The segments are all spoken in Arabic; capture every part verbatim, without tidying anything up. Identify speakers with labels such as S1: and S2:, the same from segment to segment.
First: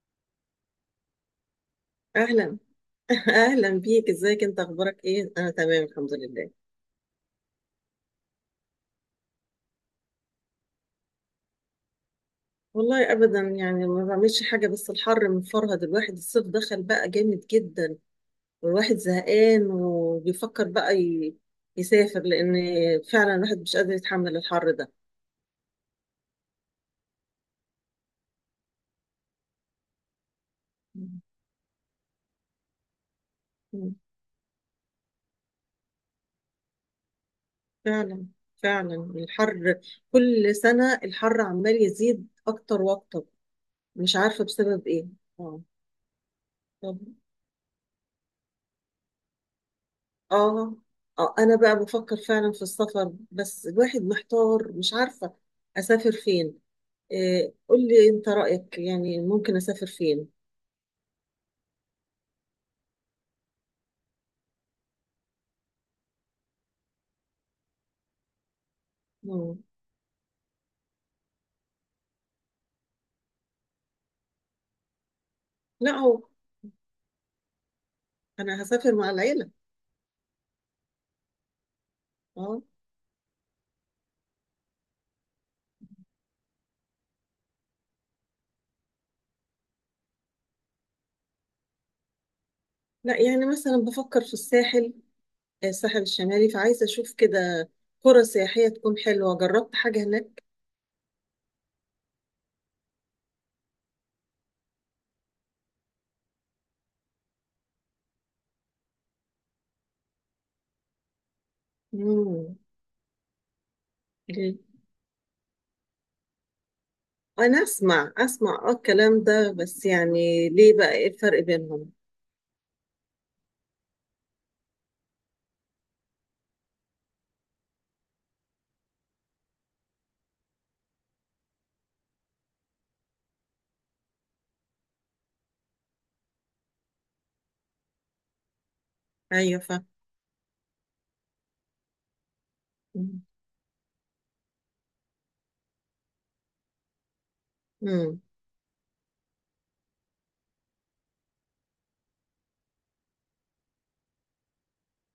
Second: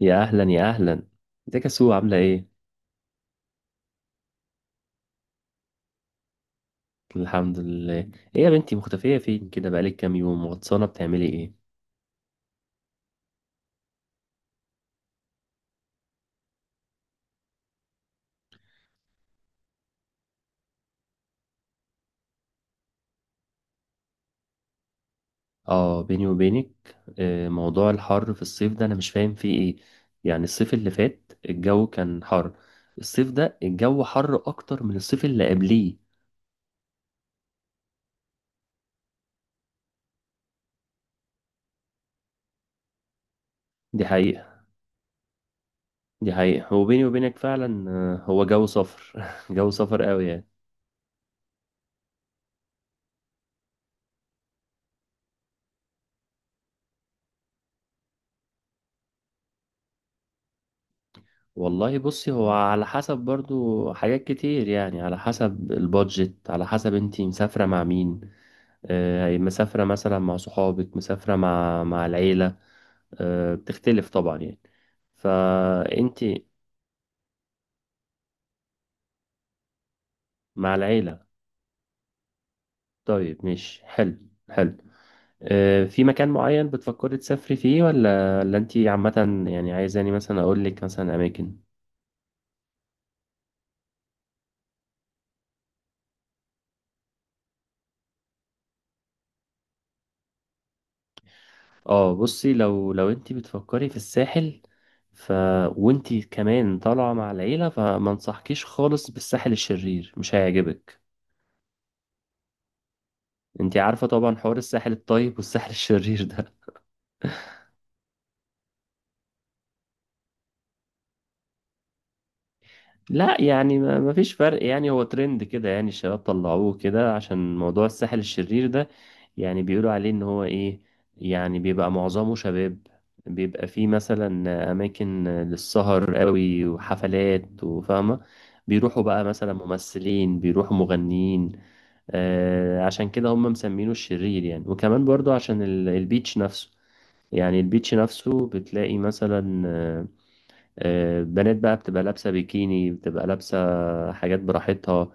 S1: يا اهلا يا اهلا، ازيك يا سو؟ عامله ايه؟
S2: اهلا. اهلا بيك، ازيك؟ انت اخبارك ايه؟ انا تمام الحمد لله.
S1: الحمد لله. ايه يا بنتي مختفيه فين كده؟ بقالك كام يوم غطسانه بتعملي ايه؟
S2: والله ابدا، يعني ما بعملش حاجه، بس الحر مفرهد الواحد، الصيف دخل بقى جامد جدا، والواحد زهقان وبيفكر بقى ي- يسافر، لان فعلا الواحد مش قادر يتحمل الحر ده.
S1: اه، بيني وبينك، آه، موضوع الحر في الصيف ده انا مش فاهم فيه ايه. يعني الصيف اللي فات الجو كان حر، الصيف ده
S2: مم.
S1: الجو حر اكتر من الصيف اللي قبليه.
S2: فعلا، فعلا الحر، كل سنه الحر عمال يزيد اكتر واكتر،
S1: دي
S2: مش عارفه
S1: حقيقه.
S2: بسبب ايه. اه،
S1: دي حقيقه وبيني وبينك فعلا آه، هو جو صفر. جو صفر قوي يعني.
S2: اه، اه، انا بقى بفكر فعلا في السفر، بس الواحد محتار، مش عارفة اسافر فين. إيه، قول لي انت رأيك، يعني ممكن اسافر فين؟
S1: والله بصي، هو على حسب برضو حاجات كتير، يعني على حسب البادجت، على حسب انتي مسافرة مع مين. آه،
S2: مم.
S1: مسافرة مثلا مع صحابك، مسافرة مع مع العيلة؟ آه، بتختلف طبعا يعني.
S2: لا، هو
S1: فانتي
S2: انا هسافر مع العيلة.
S1: مع العيلة؟
S2: اه.
S1: طيب مش حلو، حلو. آه، في مكان معين بتفكري تسافري فيه ولا ولا انتي عامة يعني عايزاني مثلا اقولك مثلا اماكن؟
S2: لا، يعني مثلا بفكر في الساحل، آه، الساحل الشمالي، فعايزة اشوف كده قرى سياحية تكون حلوة، جربت حاجة هناك؟
S1: اه، بصي لو لو انت بتفكري في الساحل، ف وانت كمان طالعه مع العيله، فما انصحكيش خالص بالساحل الشرير، مش هيعجبك.
S2: مم.
S1: انت عارفه طبعا حوار
S2: ليه؟
S1: الساحل الطيب والساحل الشرير ده.
S2: انا اسمع اسمع اه الكلام ده، بس يعني ليه بقى؟ ايه الفرق بينهم؟
S1: لا يعني ما ما فيش فرق، يعني هو ترند كده، يعني الشباب طلعوه كده. عشان موضوع الساحل الشرير ده، يعني بيقولوا عليه ان هو ايه، يعني بيبقى معظمه شباب، بيبقى فيه مثلا اماكن للسهر قوي وحفلات وفاهمة. بيروحوا بقى مثلا
S2: ايوه، فاهم.
S1: ممثلين، بيروحوا مغنيين. آه، عشان كده هم مسمينه الشرير يعني. وكمان برضو عشان ال- البيتش نفسه، يعني البيتش
S2: مم.
S1: نفسه بتلاقي مثلا آه، آه، بنات بقى بتبقى لابسة بيكيني، بتبقى لابسة حاجات براحتها.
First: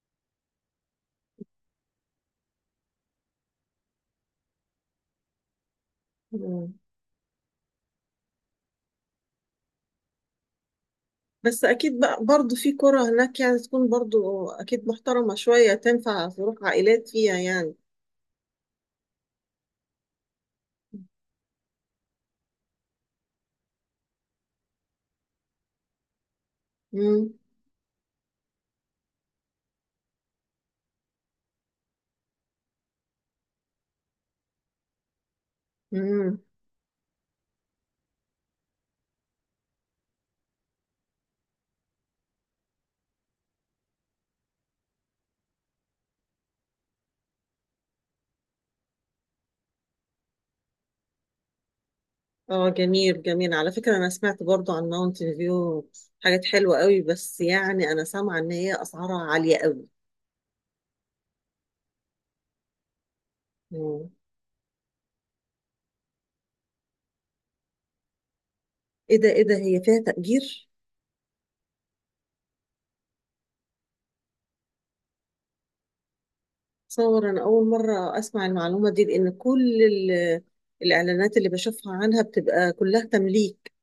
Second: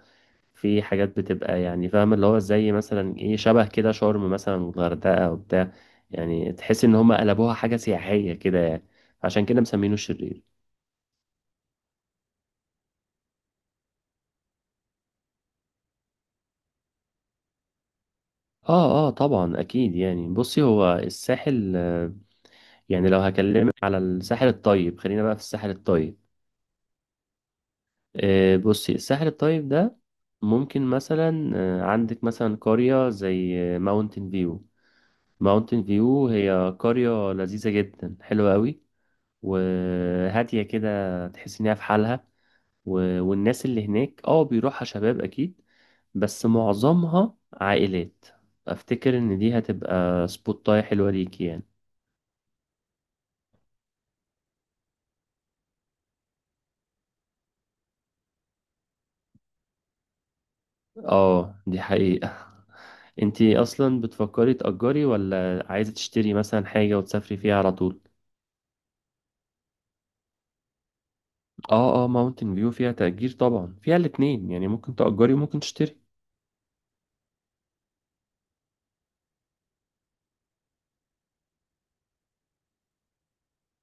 S1: في حاجات بتبقى يعني فاهم اللي هو زي مثلا ايه، شبه كده شرم مثلا والغردقة وبتاع، يعني
S2: مم.
S1: تحس ان هم قلبوها حاجة سياحية كده يعني. عشان كده مسمينه الشرير.
S2: بس اكيد بقى برضه في قرى هناك، يعني تكون برضه اكيد محترمة شوية، تنفع تروح عائلات فيها يعني.
S1: اه اه طبعا اكيد يعني. بصي هو الساحل آه، يعني لو هكلمك على الساحل الطيب، خلينا بقى في الساحل الطيب.
S2: امم
S1: آه، بصي الساحل الطيب ده ممكن مثلا آه، عندك مثلا قرية زي ماونتن فيو. ماونتن فيو
S2: امم
S1: هي قرية لذيذة جدا، حلوة قوي وهادية كده، تحس إنها في حالها. و... والناس اللي هناك اه بيروحها شباب أكيد، بس معظمها عائلات. أفتكر إن دي هتبقى سبوتاية حلوة ليكي يعني.
S2: اه، جميل، جميل، على فكرة انا سمعت برضو عن ماونتن فيو حاجات حلوة قوي، بس يعني انا سامعة ان هي اسعارها عالية قوي.
S1: اه دي حقيقة. انتي أصلا
S2: مم.
S1: بتفكري تأجري ولا عايزة تشتري مثلا حاجة وتسافري فيها على طول؟
S2: ايه ده؟ ايه ده؟ هي فيها تأجير؟
S1: اه اه ماونتن فيو فيها تأجير طبعا، فيها الاتنين، يعني ممكن تأجري وممكن تشتري.
S2: صور، انا اول مرة اسمع المعلومة دي، لان كل ال- الاعلانات اللي بشوفها عنها بتبقى كلها تمليك.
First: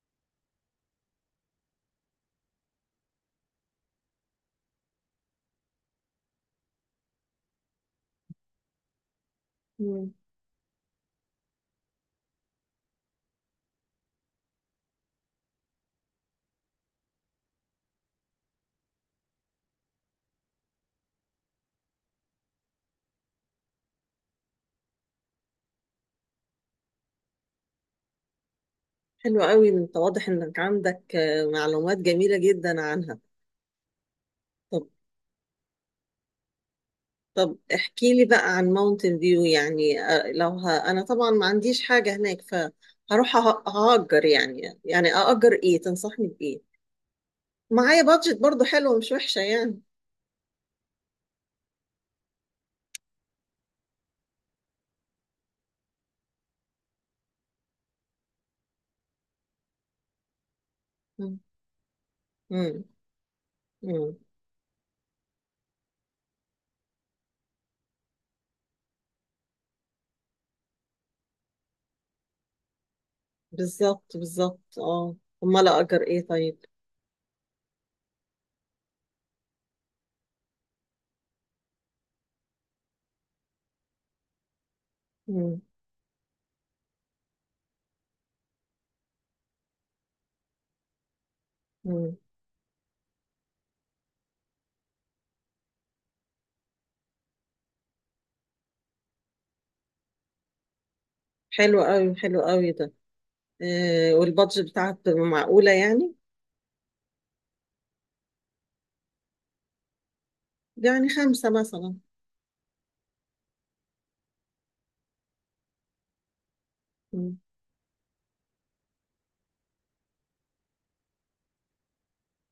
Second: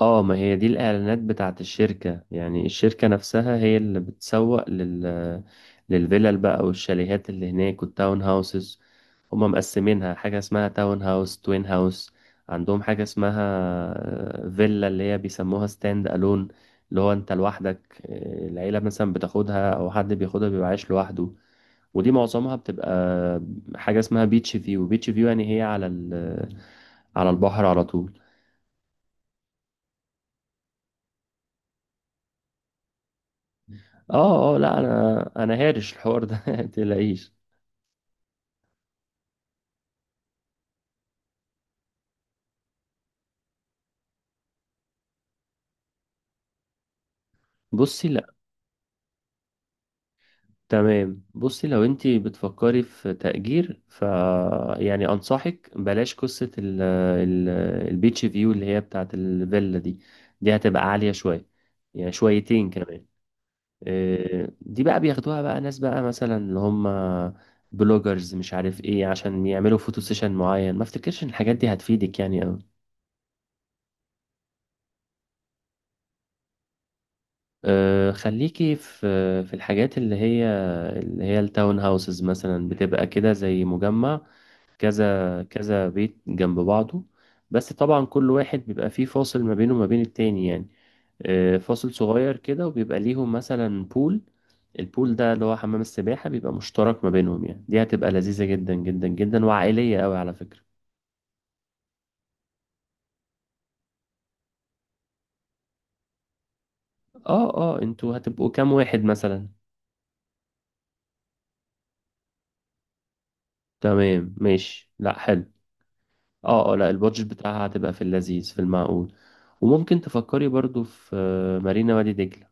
S1: اه ما هي دي الإعلانات بتاعت الشركة، يعني الشركة نفسها هي اللي بتسوق لل للفيلل بقى والشاليهات اللي هناك والتاون هاوسز. هما مقسمينها
S2: مم.
S1: حاجة اسمها تاون هاوس، توين هاوس. عندهم حاجة اسمها آه، فيلا اللي هي بيسموها ستاند ألون، اللي هو انت لوحدك. آه، العيلة مثلا بتاخدها أو حد بياخدها بيبقى عايش لوحده. ودي معظمها بتبقى حاجة اسمها بيتش فيو. بيتش فيو يعني هي على ال- على البحر على طول.
S2: حلو قوي، انت واضح انك عندك آه، معلومات جميلة جدا عنها.
S1: اه اه لا
S2: طب
S1: انا انا هارش الحوار ده. متقلقيش.
S2: طب احكي لي بقى عن ماونتن فيو، يعني آه، لو ه... انا طبعا ما عنديش حاجة هناك، فهروح أه- هأجر، يعني يعني أأجر ايه، تنصحني بإيه؟ معايا
S1: بصي لا،
S2: بادجت برضو حلوة، مش وحشة يعني.
S1: تمام. بصي لو انت بتفكري في تأجير، ف يعني انصحك بلاش قصة ال ال البيتش فيو اللي هي بتاعه الفيلا دي، دي هتبقى عالية
S2: مم.
S1: شوية، يعني شويتين
S2: مم.
S1: كمان.
S2: مم.
S1: إيه، دي بقى بياخدوها بقى ناس بقى مثلا اللي هم بلوجرز مش عارف ايه، عشان يعملوا فوتو سيشن معين. ما افتكرش ان الحاجات دي هتفيدك يعني.
S2: بالظبط، بالظبط، اه. امال أأجر ايه طيب؟
S1: آه، خليكي في في الحاجات اللي هي اللي هي التاون هاوسز، مثلا بتبقى كده زي مجمع، كذا
S2: مم.
S1: كذا بيت جنب بعضه. بس طبعا كل واحد بيبقى فيه فاصل ما بينه وما بين التاني يعني، آه، فاصل
S2: مم.
S1: صغير كده، وبيبقى ليهم مثلا بول. البول ده اللي هو حمام السباحة، بيبقى مشترك ما بينهم يعني. دي هتبقى لذيذة جدا جدا جدا وعائلية قوي على فكرة.
S2: حلو قوي، حلو قوي ده. آه والبادجت بتاعت معقولة يعني.
S1: اه اه انتوا هتبقوا كام واحد مثلا؟
S2: يعني خمسة مثلا.
S1: تمام ماشي، لا حلو. اه اه لا البادجت بتاعها هتبقى في اللذيذ، في المعقول. وممكن تفكري برضو في آه، مارينا وادي دجلة.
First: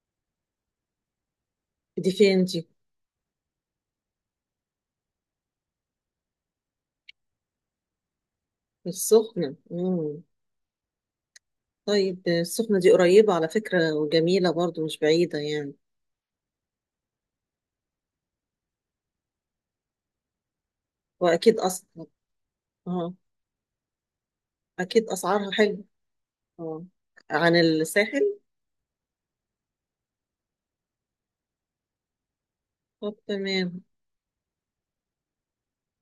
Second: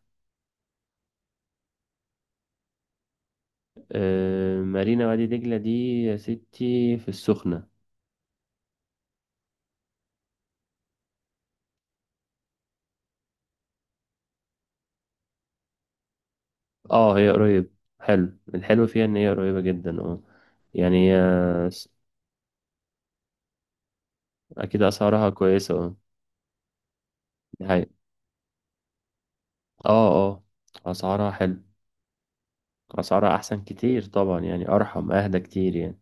S2: دي فين دي؟
S1: آه، مارينا وادي دجلة دي يا ستي في السخنة.
S2: السخنة. مم. طيب، السخنة دي قريبة على فكرة، وجميلة برضو، مش بعيدة يعني.
S1: اه هي قريب، حلو. الحلو فيها ان هي قريبة جدا اه، يعني هي
S2: وأكيد أس...
S1: س-
S2: اه،
S1: اكيد
S2: أكيد
S1: اسعارها
S2: أسعارها
S1: كويسة
S2: حلوة.
S1: اه.
S2: اه، عن
S1: دي حقيقة.
S2: الساحل.
S1: اه اه اسعارها حلو،
S2: طب،
S1: اسعارها احسن
S2: تمام.
S1: كتير طبعا يعني، ارحم اهدى كتير يعني.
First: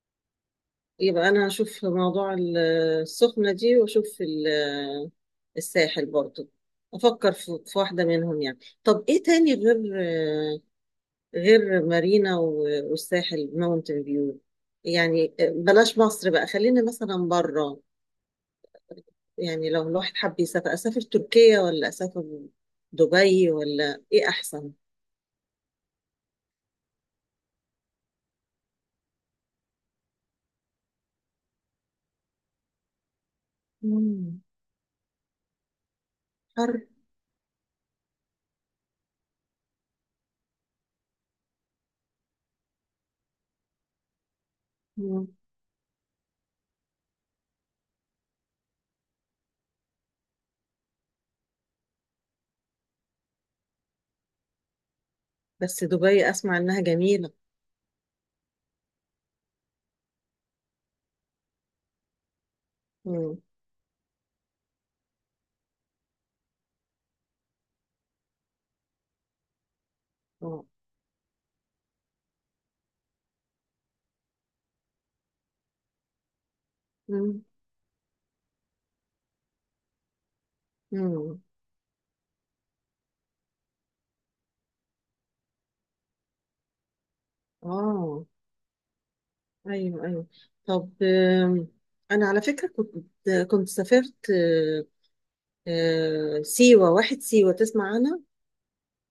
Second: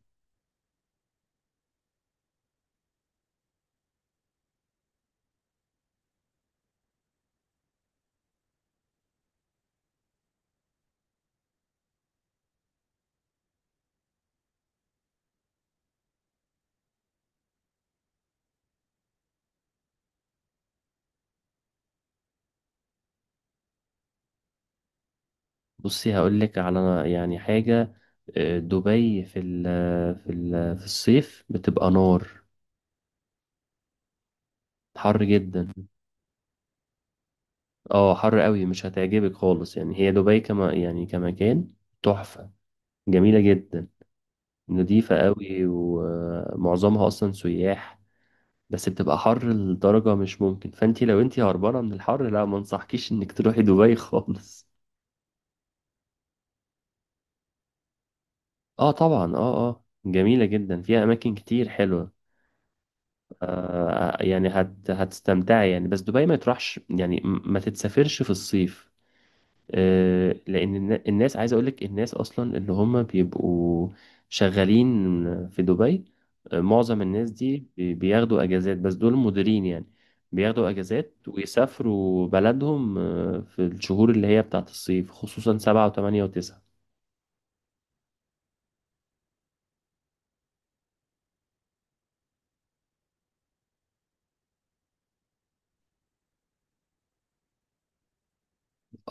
S2: يبقى أنا هشوف موضوع ال- السخنة دي، وأشوف ال- الساحل برضو، أفكر في في واحدة منهم يعني. طب إيه تاني غير غير مارينا و- والساحل ماونتن فيو؟ يعني بلاش مصر بقى، خلينا مثلا بره. يعني لو الواحد حب يسافر، أسافر تركيا ولا أسافر دبي ولا إيه أحسن؟
S1: بصي هقولك على يعني حاجة. آه، دبي في ال في ال في الصيف بتبقى نار،
S2: مم.
S1: حر جدا.
S2: حر.
S1: اه حر قوي، مش هتعجبك خالص يعني. هي دبي كما يعني كمكان تحفة، جميلة جدا، نظيفة
S2: مم.
S1: قوي، ومعظمها اصلا سياح. بس بتبقى حر لدرجة مش ممكن. فانتي لو انتي هربانة من الحر، لا ما انصحكيش انك تروحي دبي خالص.
S2: بس دبي أسمع إنها جميلة.
S1: اه طبعا اه اه جميلة جدا، فيها أماكن كتير حلوة.
S2: مم.
S1: آه يعني هت هتستمتعي يعني. بس دبي ما تروحش يعني، م- ما تتسافرش في الصيف. آه،
S2: آه.
S1: لان النا- الناس، عايز اقول لك الناس اصلا اللي هم بيبقوا شغالين في دبي، آه، معظم الناس
S2: مم.
S1: دي بي- بياخدوا اجازات، بس دول مديرين يعني. بياخدوا اجازات
S2: مم.
S1: ويسافروا بلدهم آه، في الشهور اللي هي بتاعت الصيف، خصوصا سبعة وثمانية وتسعة.
S2: آه، أيوه، أيوه. طب، آم، أنا على فكرة كنت كنت سافرت آه، آه، سيوة واحد سيوة، تسمع عنها؟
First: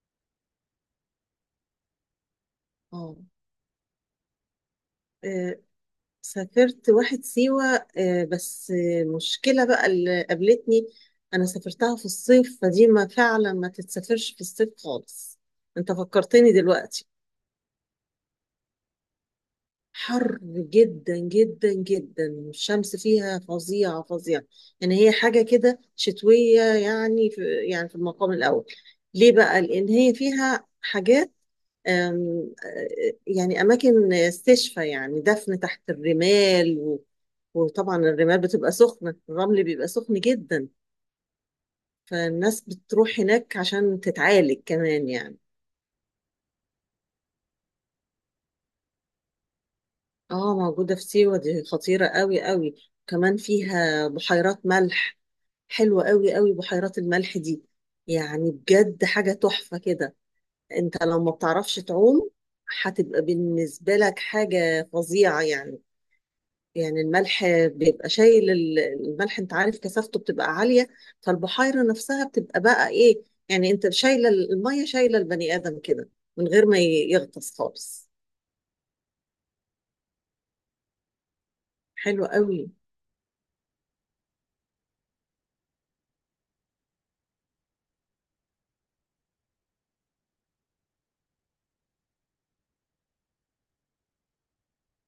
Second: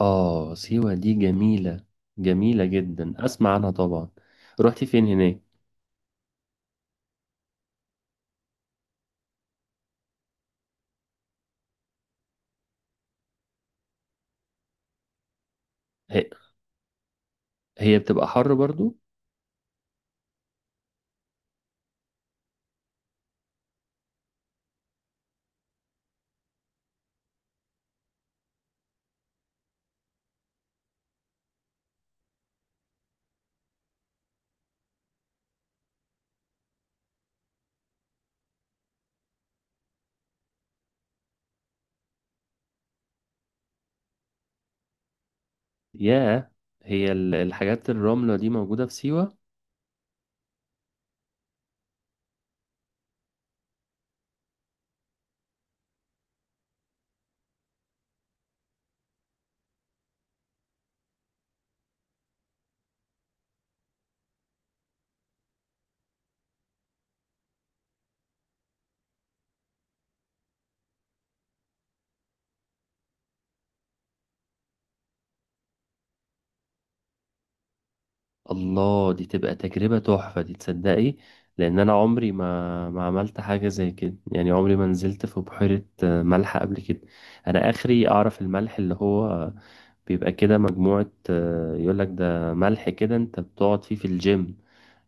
S1: اه سيوة دي جميلة، جميلة
S2: آه،
S1: جدا، اسمع عنها طبعا. رحتي فين هناك؟
S2: سافرت واحد سيوة، آه، بس آه، مشكلة بقى اللي قابلتني، أنا سافرتها في الصيف، فدي ما فعلا ما تتسافرش في الصيف خالص، أنت
S1: هي
S2: فكرتني دلوقتي.
S1: هي بتبقى حر برضو.
S2: حر جدا جدا جدا، الشمس فيها فظيعة، فظيعة. يعني هي حاجة كده شتوية، يعني في يعني في المقام الأول. ليه بقى؟ لأن هي فيها حاجات، أم، آه، يعني أماكن استشفى، يعني دفن تحت الرمال و- وطبعا الرمال بتبقى سخنة، الرمل بيبقى سخن جدا، فالناس بتروح هناك عشان تتعالج كمان يعني.
S1: ياه، هي ال- الحاجات الرملة دي موجودة في سيوة؟
S2: اه، موجودة في سيوة. دي خطيرة قوي، قوي. كمان فيها بحيرات ملح، حلوة قوي، قوي، بحيرات الملح دي. يعني بجد حاجة تحفة كده. انت لو ما بتعرفش تعوم، هتبقى بالنسبة لك حاجة فظيعة يعني. يعني الملح بيبقى شايل ال- الملح، انت عارف كثافته بتبقى عالية، فالبحيرة نفسها بتبقى بقى ايه، يعني انت شايلة ال- المية، شايلة البني آدم كده، من غير ما ي- يغطس خالص.
S1: الله، دي تبقى تجربة تحفة دي تصدقي. لأن أنا
S2: حلوة
S1: عمري
S2: قوي.
S1: ما ما عملت حاجة زي كده، يعني عمري ما نزلت في بحيرة آه، ملح قبل كده. أنا آخري أعرف الملح اللي هو بيبقى كده مجموعة، آه، يقولك ده ملح كده، أنت بتقعد فيه في الجيم،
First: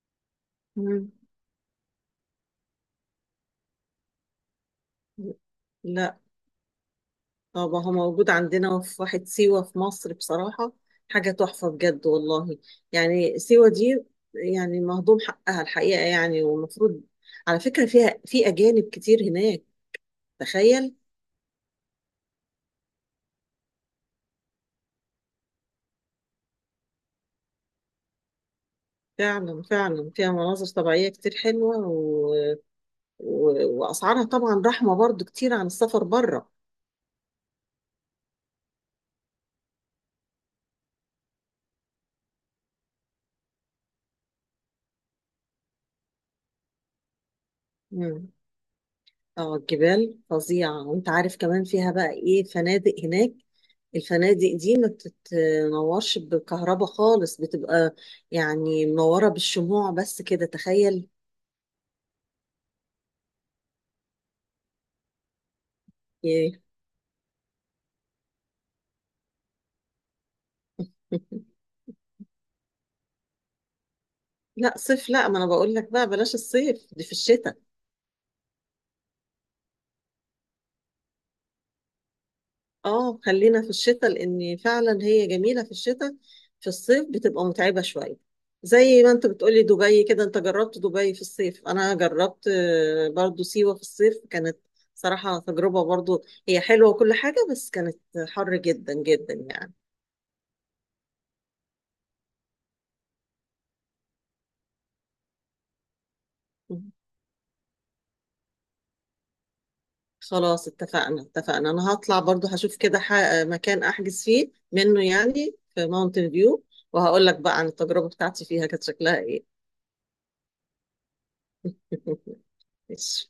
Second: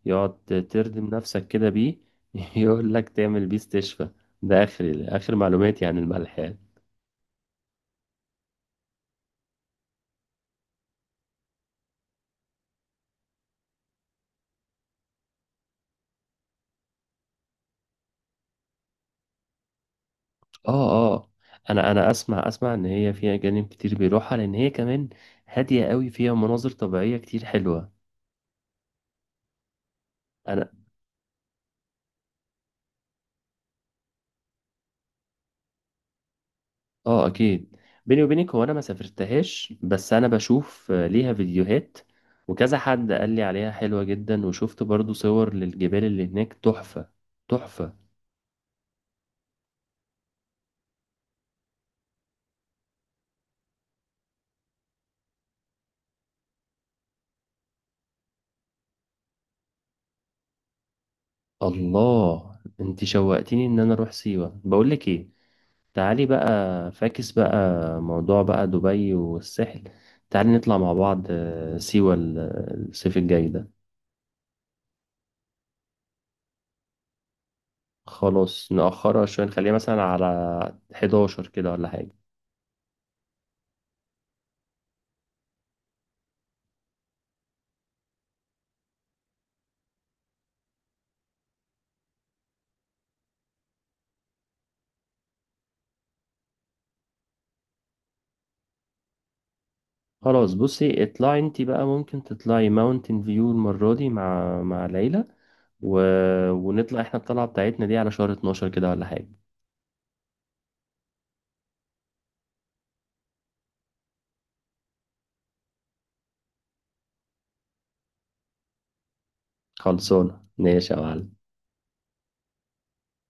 S1: يقعد تردم
S2: مم.
S1: نفسك كده بيه. يقولك تعمل بيه استشفاء، ده آخري آخر معلوماتي عن
S2: لا،
S1: الملح يعني.
S2: اه، ما هو موجود عندنا في واحد سيوة في مصر، بصراحة حاجة تحفة بجد والله. يعني سيوة دي يعني مهضوم حقها الحقيقة، يعني والمفروض على فكرة فيها في أجانب كتير هناك،
S1: اه
S2: تخيل.
S1: اه انا انا اسمع اسمع ان هي فيها جانب كتير بيروحها، لان هي كمان هاديه قوي، فيها مناظر طبيعيه كتير حلوه.
S2: فعلا، فعلا فيها مناظر
S1: انا
S2: طبيعية كتير حلوة، و... و... وأسعارها طبعا رحمة برضو كتير عن السفر بره.
S1: اه اكيد. بيني وبينك هو انا ما سافرتهاش، بس انا بشوف آه، ليها فيديوهات وكذا حد قال لي عليها حلوه جدا، وشفت برضو صور للجبال اللي هناك تحفه، تحفه.
S2: اه، الجبال فظيعة، وانت عارف كمان فيها بقى ايه؟ فنادق هناك، الفنادق دي ما بتتنورش بالكهرباء خالص، بتبقى يعني منورة بالشموع بس كده، تخيل.
S1: الله انت شوقتيني ان انا اروح سيوه. بقول لك ايه، تعالي بقى،
S2: ياه.
S1: فاكس بقى موضوع بقى دبي والساحل، تعالي نطلع مع بعض آه، سيوة ال- الصيف الجاي ده.
S2: لا، صيف لا، ما انا بقول لك بقى بلاش الصيف، دي في الشتاء.
S1: خلاص نأخرها شوية، نخليها مثلا على حداشر كده ولا حاجة.
S2: اه، خلينا في الشتاء، لان فعلا هي جميله في الشتاء، في الصيف بتبقى متعبه شويه، زي ما انت بتقولي دبي كده، انت جربت دبي في الصيف، انا جربت آه، برضو سيوه في الصيف، كانت صراحه تجربه، برضو هي حلوه وكل حاجه، بس كانت حر جدا جدا يعني.
S1: خلاص بصي اطلعي انتي بقى، ممكن تطلعي ماونتن فيو المرة دي مع مع العيلة و...
S2: مم.
S1: ونطلع احنا الطلعة بتاعتنا دي على شهر اتناشر كده ولا حاجة.
S2: خلاص، اتفقنا، اتفقنا، انا هطلع برضو، هشوف كده ح- مكان احجز فيه منه يعني في ماونتن فيو، وهقول لك بقى عن التجربه بتاعتي فيها كانت شكلها ايه.
S1: خلصونا ماشي يا معلم.
S2: ماشي.